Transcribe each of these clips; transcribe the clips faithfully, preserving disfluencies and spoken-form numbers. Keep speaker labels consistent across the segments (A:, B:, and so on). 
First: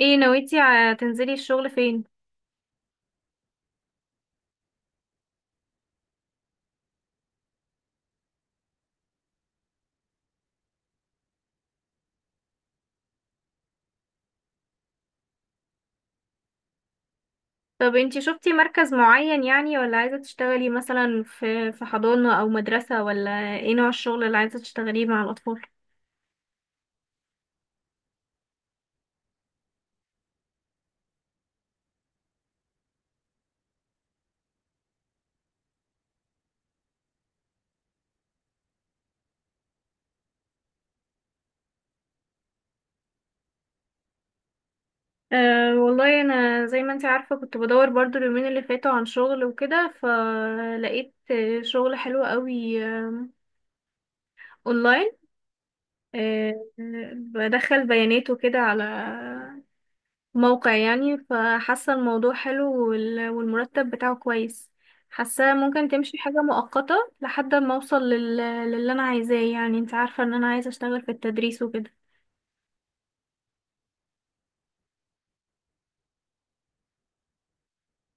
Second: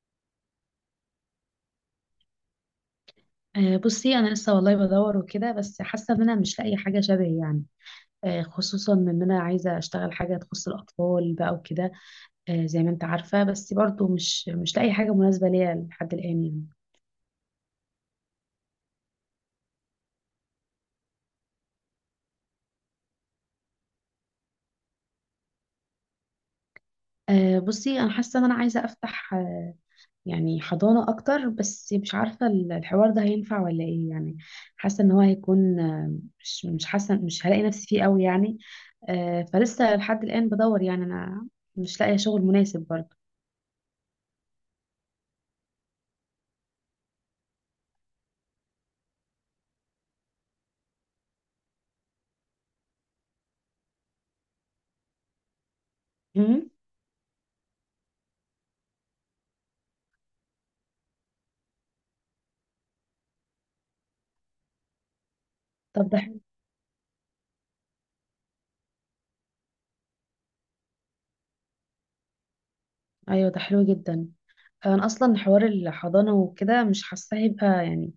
A: ايه نويتي ع- تنزلي الشغل فين؟
B: آه، بصي انا لسه والله بدور وكده، بس حاسه ان انا مش لاقي حاجه شبهي يعني. آه، خصوصا ان انا عايزه اشتغل حاجه تخص الاطفال بقى وكده. آه، زي ما انت عارفه، بس برضو مش مش لاقي حاجه مناسبه ليا لحد الان يعني.
A: طب انتي شفتي مركز معين يعني، ولا عايزة تشتغلي مثلا في في حضانة او مدرسة، ولا ايه نوع الشغل اللي عايزة تشتغليه مع الاطفال؟
B: آه، بصي انا حاسه ان انا عايزه افتح آه، يعني حضانه اكتر، بس مش عارفه ال- الحوار ده هينفع ولا ايه يعني. حاسه ان هو هيكون آه، مش مش حاسه مش هلاقي نفسي فيه قوي يعني. آه، فلسه لحد الان بدور يعني انا مش لاقيه شغل مناسب برضو.
A: أه والله انا زي ما انتي عارفة كنت بدور برضو اليومين اللي فاتوا عن شغل وكده، فلقيت آه، شغل حلو قوي. آم، اونلاين. أه.
B: مم.
A: آه، بدخل بيانات وكده على موقع يعني، فحاسة الموضوع حلو وال- والمرتب بتاعه كويس. حاسة ممكن
B: طب
A: تمشي
B: ده حلو.
A: حاجة مؤقتة لحد ما اوصل لل... للي انا عايزاه، يعني انت عارفة ان انا عايزة اشتغل في التدريس وكده.
B: ايوه ده حلو جدا. انا اصلا حوار الحضانه وكده مش حاسه هيبقى يعني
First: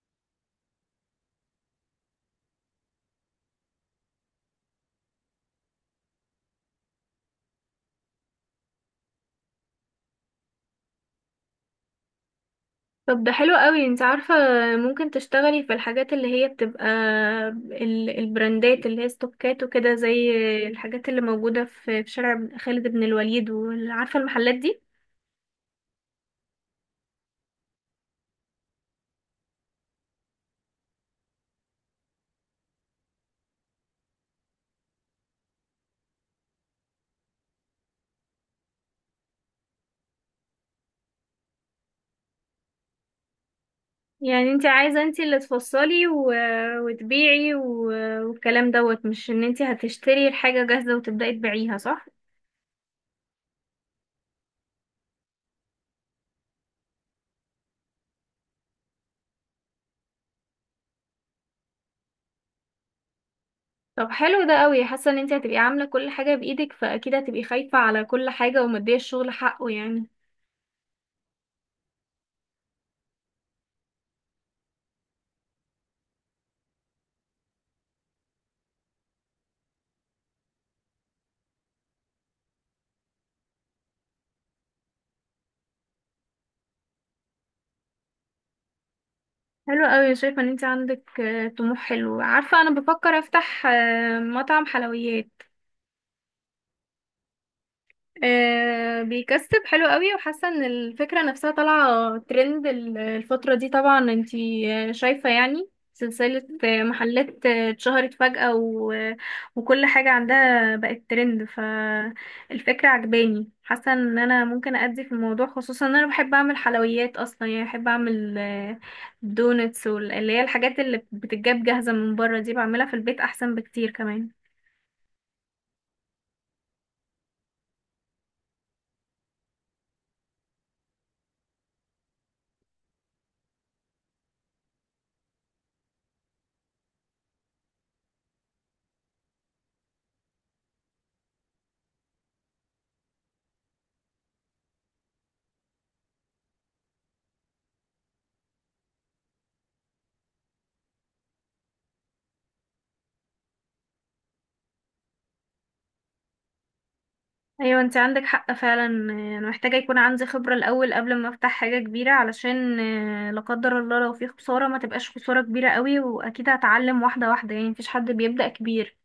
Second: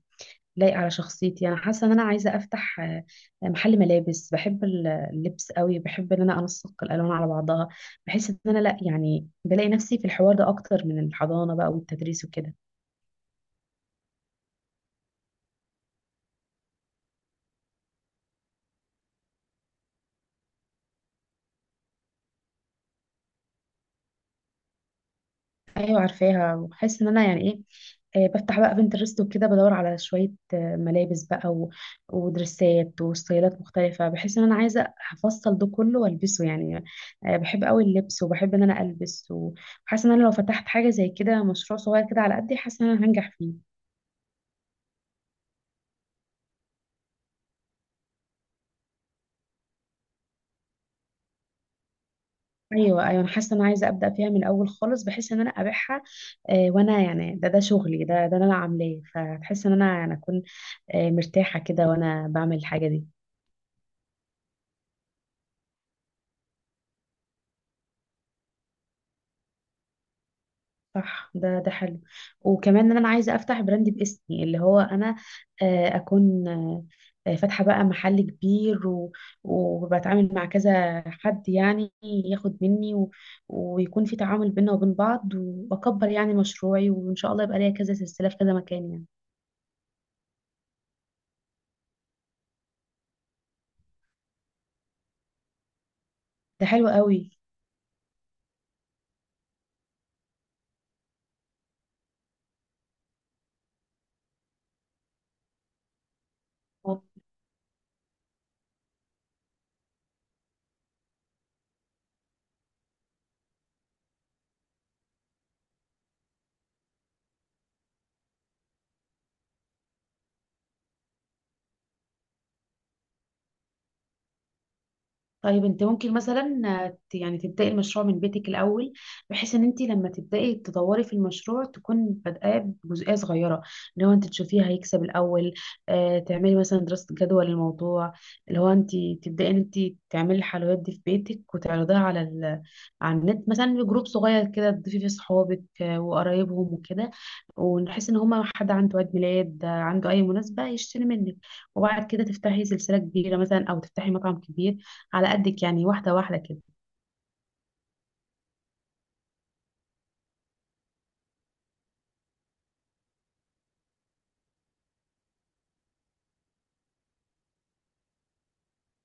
B: لايق على شخصيتي. انا حاسه ان انا عايزه افتح آه، محل ملابس. بحب ال- اللبس قوي. بحب ان انا انسق الالوان على بعضها. بحس ان انا لا، يعني بلاقي نفسي في الحوار ده اكتر من الحضانه بقى والتدريس وكده.
A: طب ده حلو قوي، انت عارفة ممكن تشتغلي في الحاجات اللي هي بتبقى ال- البراندات اللي هي ستوكات وكده، زي الحاجات اللي موجودة في في شارع خالد بن الوليد، وعارفة المحلات دي.
B: ايوه عارفاها. وبحس ان انا يعني ايه، آه، بفتح بقى بنترست وكده بدور على شويه آه، ملابس بقى و... ودرسات وستايلات مختلفه. بحس ان انا عايزه افصل ده كله والبسه يعني. آه، بحب قوي اللبس، وبحب ان انا البس، وحاسه ان انا لو فتحت حاجه زي كده مشروع صغير كده على قدي، حاسه ان انا هنجح فيه.
A: يعني انت عايزة انت اللي تفصلي و... وتبيعي و... والكلام دوت، مش ان انت هتشتري الحاجة جاهزة وتبدأي تبيعيها، صح؟
B: ايوه، ايوه، انا حاسه ان انا عايزه ابدا فيها من الاول خالص، بحيث ان انا ابيعها. آه، وانا يعني ده ده شغلي ده ده انا عاملاه، فتحس ان انا انا اكون آه، مرتاحه كده وانا بعمل الحاجه دي.
A: طب حلو ده قوي، حاسة ان انت هتبقي عاملة كل حاجة بإيدك، فأكيد هتبقي خايفة على كل حاجة ومدية الشغل حقه يعني.
B: صح، ده ده حلو. وكمان ان انا عايزه افتح براند باسمي، اللي هو انا آه، اكون آه، فاتحه بقى محل كبير و- وبتعامل مع كذا حد يعني ياخد مني و- ويكون في تعامل بينا وبين بعض، واكبر يعني مشروعي، وان شاء الله يبقى ليا كذا سلسله في كذا مكان يعني.
A: حلو قوي، شايفة ان انت عندك آه، طموح حلو. عارفة انا بفكر افتح آه، مطعم حلويات.
B: ده حلو قوي.
A: آه، بيكسب حلو قوي، وحاسه ان الفكره نفسها طالعه ترند ال- الفتره دي. طبعا انتي آه، شايفه يعني سلسله آه، محلات آه، اتشهرت فجأة و... وكل حاجه عندها بقت ترند، فالفكره عجباني. حاسه ان انا ممكن ادي في الموضوع، خصوصا ان انا بحب اعمل حلويات اصلا. يعني بحب اعمل آه، دونتس، واللي هي الحاجات اللي بتتجاب جاهزه من بره دي بعملها في البيت احسن بكتير كمان.
B: طيب، انت ممكن مثلا ت- يعني تبداي المشروع من بيتك الاول، بحيث ان انت لما تبداي تدوري في المشروع تكون بادئه بجزئيه صغيره، اللي هو انت تشوفيها هيكسب الاول. اه، تعملي مثلا دراسه جدوى للموضوع، اللي هو انت تبداي ان انت تعملي الحلويات دي في بيتك وتعرضيها على ال... على النت مثلا في جروب صغير كده، تضيفي فيه صحابك آه، وقرايبهم وكده. ونحس ان هما حد عنده عيد ميلاد، آه، عنده اي مناسبه يشتري منك. وبعد كده تفتحي سلسله كبيره مثلا، او تفتحي مطعم كبير على قدك يعني، واحدة واحدة كده.
A: ايوه، انت عندك حق فعلا. آه، انا محتاجه يكون عندي خبره الاول قبل ما افتح حاجه كبيره، علشان آه، لا قدر الله لو في خساره ما تبقاش خساره كبيره قوي. واكيد هتعلم واحده واحده يعني، مفيش حد بيبدا كبير.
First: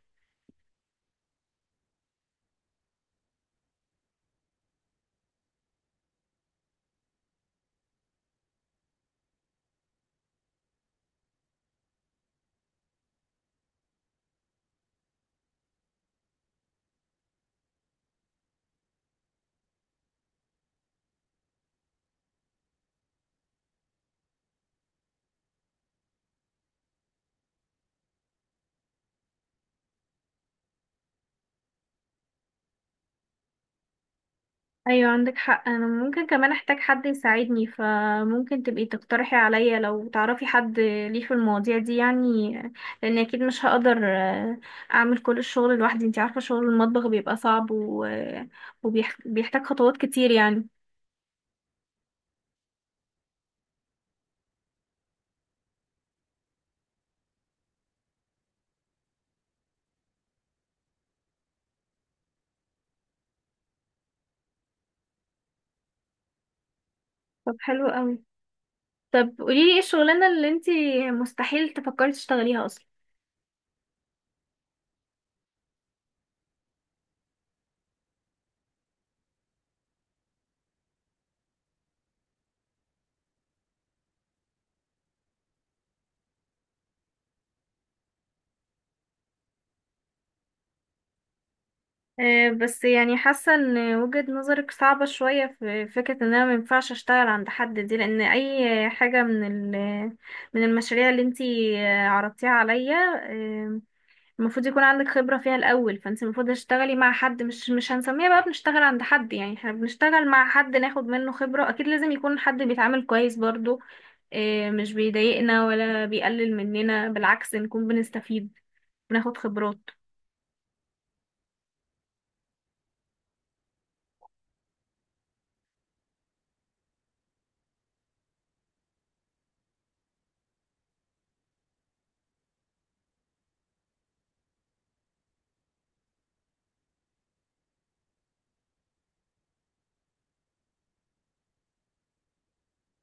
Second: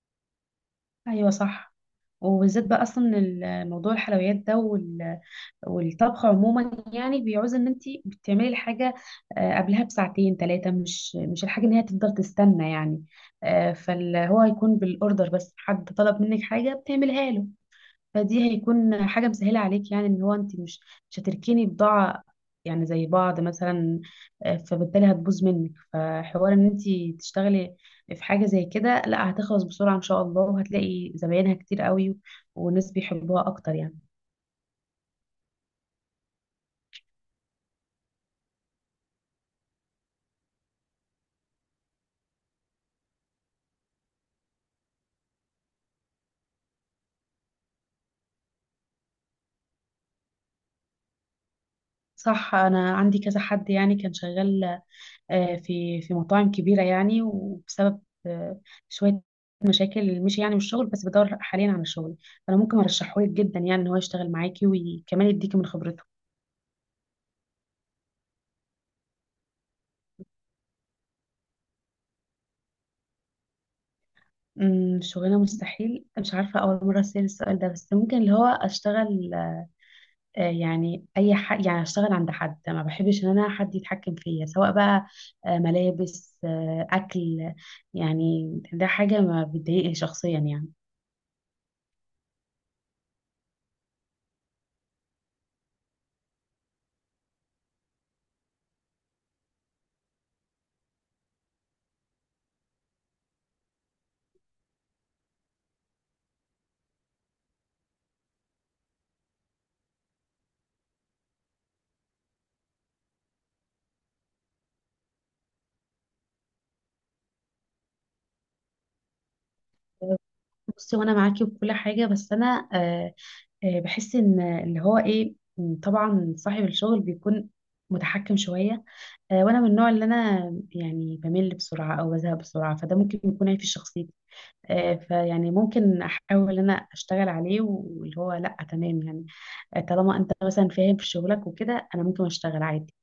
B: ايوه صح. وبالذات بقى اصلا ال- موضوع الحلويات ده وال- والطبخ عموما يعني، بيعوز ان انت بتعملي الحاجه آه، قبلها بساعتين ثلاثه، مش مش الحاجه ان هي تفضل تستنى يعني. آه، فاللي هو هيكون بالاوردر، بس حد طلب منك حاجه بتعملها له، فدي هيكون حاجة مسهلة عليك يعني، ان هو انت مش مش هتركني بضاعة يعني زي بعض مثلا. آه، فبالتالي هتبوظ منك. فحوار ان انت تشتغلي في حاجة زي كده، لا هتخلص بسرعة ان شاء الله، وهتلاقي زباينها كتير قوي، والناس بيحبوها اكتر يعني.
A: ايوه عندك حق. انا ممكن كمان احتاج حد يساعدني، فممكن تبقي تقترحي عليا لو تعرفي حد ليه في المواضيع دي يعني، آه، لان اكيد مش هقدر آه، اعمل كل الشغل لوحدي. انت عارفه شغل المطبخ بيبقى صعب، و- وبيح- وبيحتاج خطوات كتير يعني.
B: صح، انا عندي كذا حد يعني كان شغال آه، في في مطاعم كبيرة يعني، وبسبب آه، شوية مشاكل مشي يعني من الشغل، بس بدور حاليا على شغل. فانا ممكن ارشحهولك جدا يعني، ان هو يشتغل معاكي وكمان يديكي من خبرته.
A: طب حلو قوي. طب قوليلي، ايه الشغلانة اللي انتي مستحيل تفكري تشتغليها اصلا؟
B: امم شغلانة مستحيل، مش عارفة، أول مرة أسأل السؤال ده، بس ممكن اللي هو أشتغل آه، يعني أي حد، يعني أشتغل عند حد، ما بحبش إن أنا حد يتحكم فيا، سواء بقى آه، ملابس آه، أكل. يعني ده حاجة ما بتضايقني شخصيا يعني.
A: أه بس يعني حاسة ان وجهة نظرك صعبة شوية في فكرة ان انا مينفعش اشتغل عند حد دي، لان اي حاجة من ال من المشاريع اللي انتي آه، عرضتيها عليا، آه، المفروض يكون عندك خبرة فيها الاول. فانتي المفروض تشتغلي مع حد، مش مش هنسميها بقى بنشتغل عند حد، يعني احنا بنشتغل مع حد ناخد منه خبرة. اكيد لازم يكون حد بيتعامل كويس برضو، آه، مش بيضايقنا ولا بيقلل مننا، بالعكس نكون بنستفيد، بناخد خبرات.
B: بصي، وانا معاكي بكل حاجه، بس انا آه، آه، بحس ان اللي هو ايه، م، طبعا صاحب الشغل بيكون متحكم شويه. آه، وانا من النوع اللي انا يعني بمل بسرعه او بزهق بسرعه، فده ممكن يكون عيب في شخصيتي. آه، فيعني ممكن احاول ان انا اشتغل عليه، واللي هو لا تمام يعني. آه، طالما انت مثلا فاهم في شغلك وكده، انا ممكن اشتغل عادي.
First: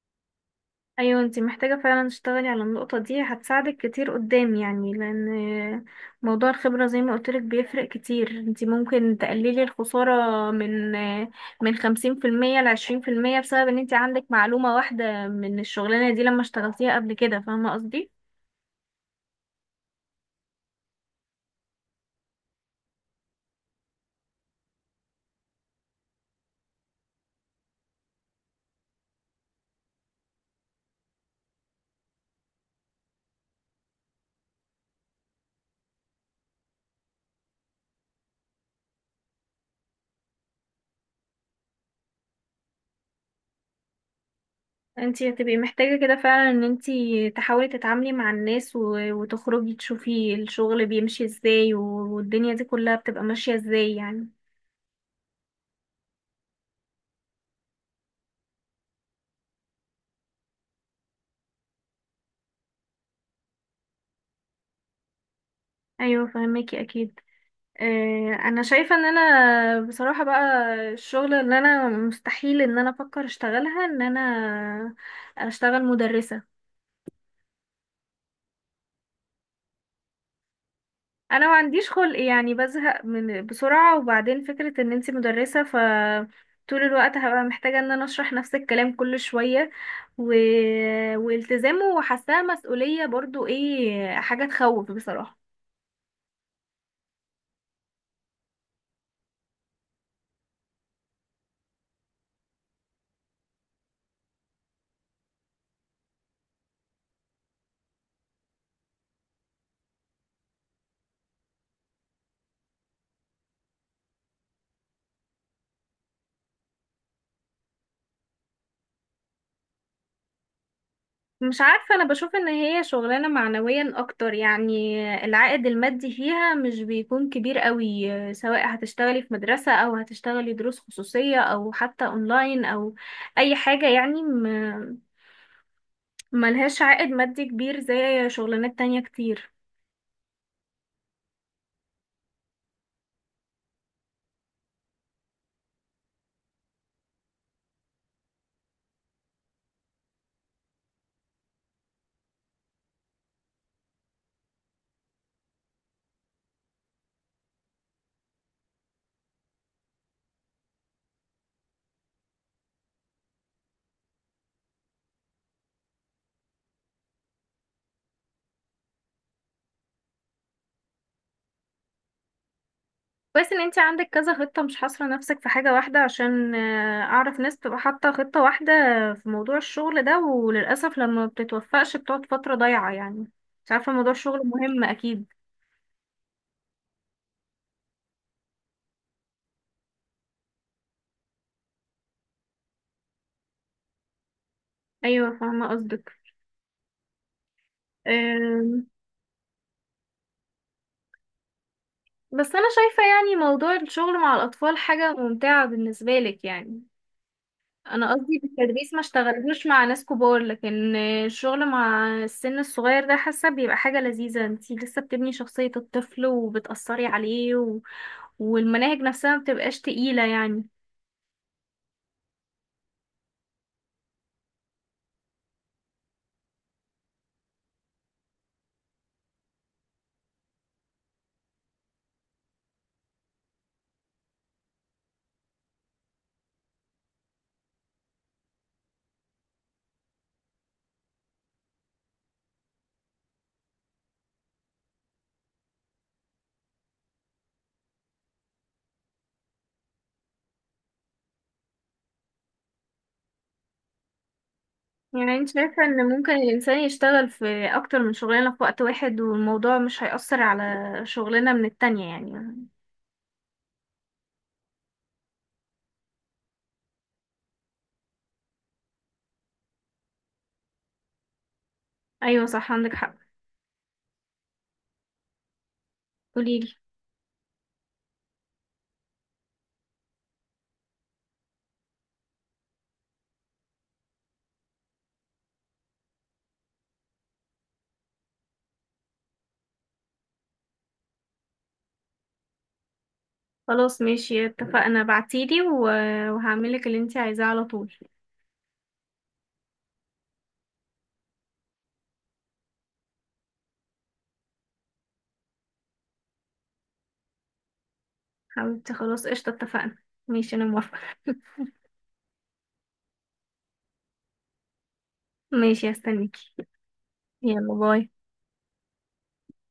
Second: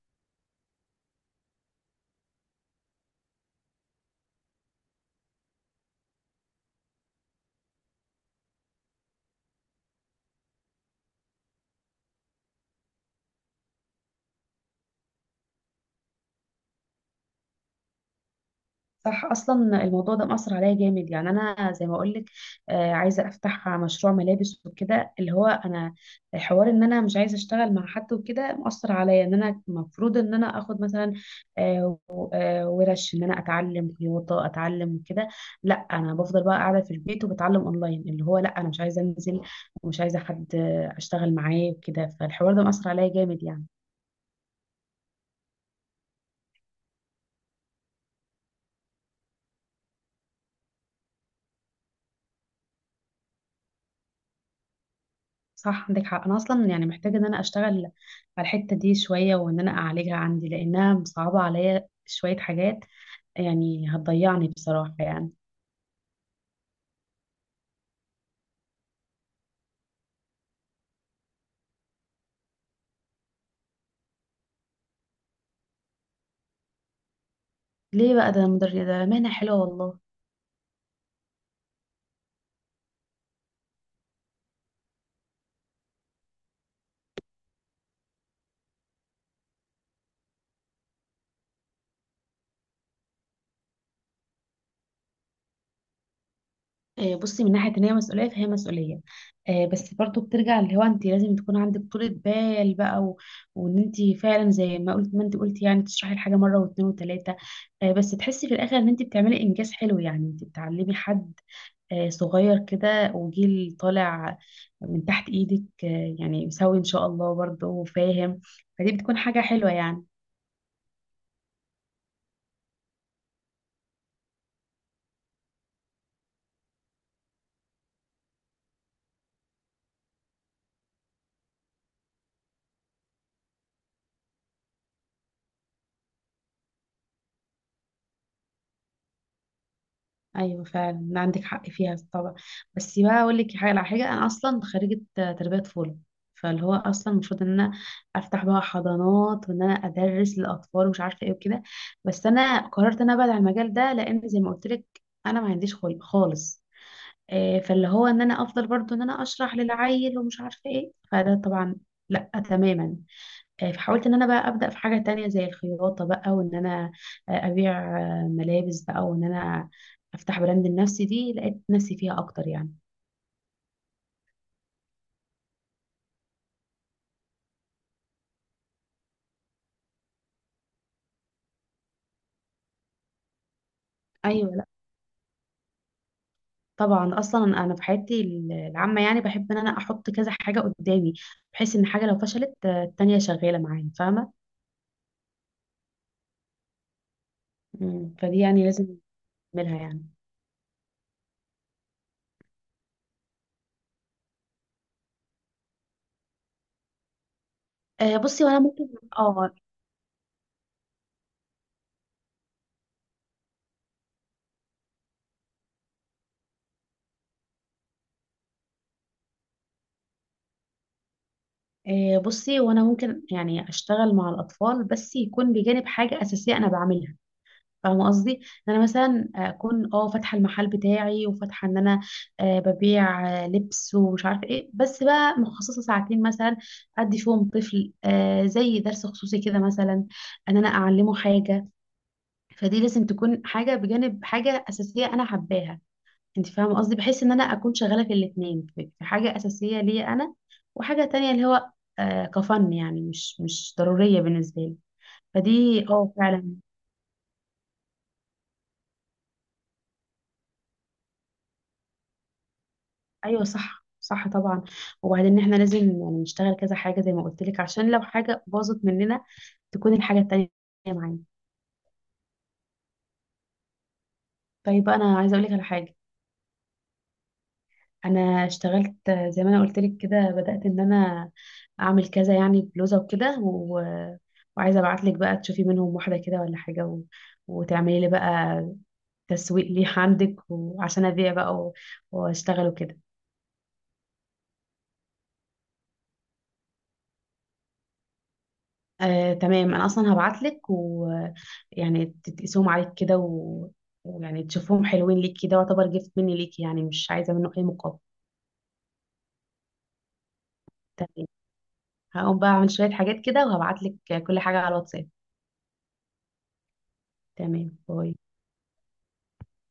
A: ايوه انتي محتاجة فعلا تشتغلي على النقطة دي، هتساعدك كتير قدام يعني. لان موضوع الخبرة زي ما قلتلك بيفرق كتير. انتي ممكن تقللي الخسارة من من خمسين في المية لعشرين في المية، بسبب ان انتي عندك معلومة واحدة من الشغلانة دي لما اشتغلتيها قبل كده. فاهمة قصدي؟
B: صح، اصلا الموضوع ده مأثر عليا جامد يعني، انا زي ما اقول لك عايزه افتح مشروع ملابس وكده، اللي هو انا حوار ان انا مش عايزه اشتغل مع حد وكده، مأثر عليا ان انا المفروض ان انا اخد مثلا آه، و- آه، ورش ان انا اتعلم خياطه، اتعلم كده. لا، انا بفضل بقى قاعده في البيت وبتعلم اونلاين، اللي هو لا، انا مش عايزه انزل ومش عايزه حد آه، اشتغل معاه وكده، فالحوار ده مأثر عليا جامد يعني.
A: انتي هتبقي محتاجة كده فعلا ان انتي تحاولي تتعاملي مع الناس، و- وتخرجي تشوفي الشغل بيمشي ازاي، والدنيا دي كلها بتبقى ماشية ازاي يعني.
B: صح عندك حق، انا اصلا يعني محتاجه ان انا اشتغل على الحته دي شويه، وان انا اعالجها عندي لانها مصعبه عليا شويه حاجات، يعني هتضيعني بصراحه يعني.
A: ايوه فهماكي اكيد. آه، انا شايفه ان انا بصراحه بقى الشغل ان انا مستحيل ان انا افكر اشتغلها، ان انا اشتغل مدرسه.
B: ليه بقى؟ ده مدر ده مهنه حلوه والله.
A: انا ما عنديش خلق يعني، بزهق من بسرعه. وبعدين فكره ان انتي مدرسه ف طول الوقت هبقى محتاجه ان انا اشرح نفس الكلام كل شويه و... والتزامه، وحاساه مسؤوليه برضو، ايه حاجه تخوف بصراحه.
B: آه، بصي، من ناحيه ان هي مسؤوليه فهي مسؤوليه. آه، بس برضو بترجع اللي هو انت لازم تكون عندك طولة بال بقى و... وان انت فعلا زي ما قلت ما انت قلتي يعني، تشرحي الحاجه مره واثنين وثلاثه، بس تحسي في الاخر ان انت بتعملي انجاز حلو، يعني انت بتعلمي حد آه، صغير كده وجيل طالع من تحت ايدك، آه، يعني مسوي ان شاء الله برضه وفاهم، فدي بتكون حاجة حلوة يعني.
A: مش عارفة، أنا بشوف إن هي شغلانة معنويا أكتر يعني. العائد المادي فيها مش بيكون كبير قوي، سواء هتشتغلي في مدرسة أو هتشتغلي دروس خصوصية أو حتى أونلاين أو أي حاجة يعني. م- ملهاش عائد مادي كبير زي شغلانات تانية كتير.
B: ايوه فعلا عندك حق فيها طبعا. بس بقى اقول لك حاجة على حاجة، انا اصلا خريجة آه، تربية طفولة، فاللي هو اصلا المفروض ان انا افتح بقى حضانات وان انا ادرس للاطفال ومش عارفه ايه وكده. بس انا قررت ان انا ابعد عن المجال ده، لان زي ما قلت لك انا ما عنديش خلق خالص. آه، فاللي هو ان انا افضل برضو ان انا اشرح للعيل ومش عارفه ايه، فده طبعا لا تماما. آه، فحاولت ان انا بقى ابدا في حاجه تانية زي الخياطه بقى، وان انا آه، ابيع آه، ملابس بقى، وان انا افتح براند لنفسي، دي لقيت نفسي فيها اكتر يعني.
A: كويس إن انتي عندك كذا خطة، مش حاصرة نفسك في حاجة واحدة. عشان آه، أعرف ناس بتبقى حاطة خطة واحدة في موضوع الشغل ده، وللأسف لما بتتوفقش بتقعد فترة ضايعة يعني. مش عارفة، موضوع الشغل
B: ايوه، لا،
A: مهم أكيد.
B: طبعا اصلا انا في حياتي العامه يعني بحب ان انا احط كذا حاجه قدامي، بحيث ان حاجه لو فشلت، آه، التانية شغاله معايا، فاهمه؟
A: ايوه فاهمه قصدك.
B: مم، فدي يعني
A: أم،
B: لازم اعملها يعني.
A: بس انا شايفه يعني موضوع الشغل مع الاطفال حاجه ممتعه بالنسبه لك يعني. انا
B: آه،
A: قصدي
B: بصي وانا ممكن
A: بالتدريس ما
B: اه
A: اشتغلوش مع ناس كبار، لكن الشغل مع السن الصغير ده حاسه بيبقى حاجه لذيذه. انتي لسه بتبني شخصيه الطفل وبتاثري عليه و... والمناهج نفسها ما بتبقاش تقيله يعني.
B: آه، بصي وانا ممكن يعني اشتغل مع الاطفال، بس يكون بجانب حاجه اساسيه انا بعملها. فاهمه قصدي؟ ان انا مثلا اكون اه فاتحه المحل بتاعي، وفاتحه ان انا آه، ببيع آه، لبس ومش عارفه ايه، بس بقى مخصصه ساعتين مثلا ادي فيهم طفل، آه، زي درس خصوصي كده مثلا، ان انا اعلمه حاجه. فدي لازم تكون حاجه بجانب حاجه اساسيه انا حباها. انت فاهمه قصدي، بحيث ان انا اكون شغاله في الاثنين في في حاجه اساسيه ليا انا، وحاجه تانية اللي هو آه كفن يعني مش مش ضروريه بالنسبه لي.
A: يعني انت شايفه
B: فدي
A: ان
B: اه
A: ممكن
B: فعلا.
A: الانسان يشتغل في اكتر من شغلانه في وقت واحد، والموضوع مش هيأثر على شغلنا من التانية يعني.
B: ايوه، صح، صح، طبعا. وبعدين احنا لازم يعني نشتغل كذا حاجه، زي ما قلت لك عشان لو حاجه باظت مننا تكون الحاجه التانية معانا.
A: ايوه صح، عندك حق.
B: طيب، انا عايزه اقول لك على حاجه.
A: قوليلي.
B: انا اشتغلت زي ما انا قلت لك كده، بدأت ان انا اعمل كذا يعني بلوزة وكده و... وعايزة ابعت لك بقى تشوفي منهم واحدة كده ولا حاجة و... وتعملي لي بقى تسويق ليه عندك، وعشان ابيع بقى و... واشتغل وكده.
A: خلاص ماشي، اتفقنا. بعتيلي و- وهعملك اللي انتي عايزاه على طول.
B: آه، تمام، انا اصلا هبعت لك، ويعني تقيسهم عليك كده و... ويعني تشوفهم حلوين ليك كده، واعتبر جفت مني ليك يعني، مش عايزة منه اي مقابل.
A: حبيبتي خلاص، قشطة، اتفقنا. ماشي انا موافقة.
B: تمام، هقوم بقى اعمل شوية حاجات كده، وهبعت لك كل حاجة على الواتساب.
A: ماشي هستنيكي. يلا
B: تمام،
A: باي.
B: باي.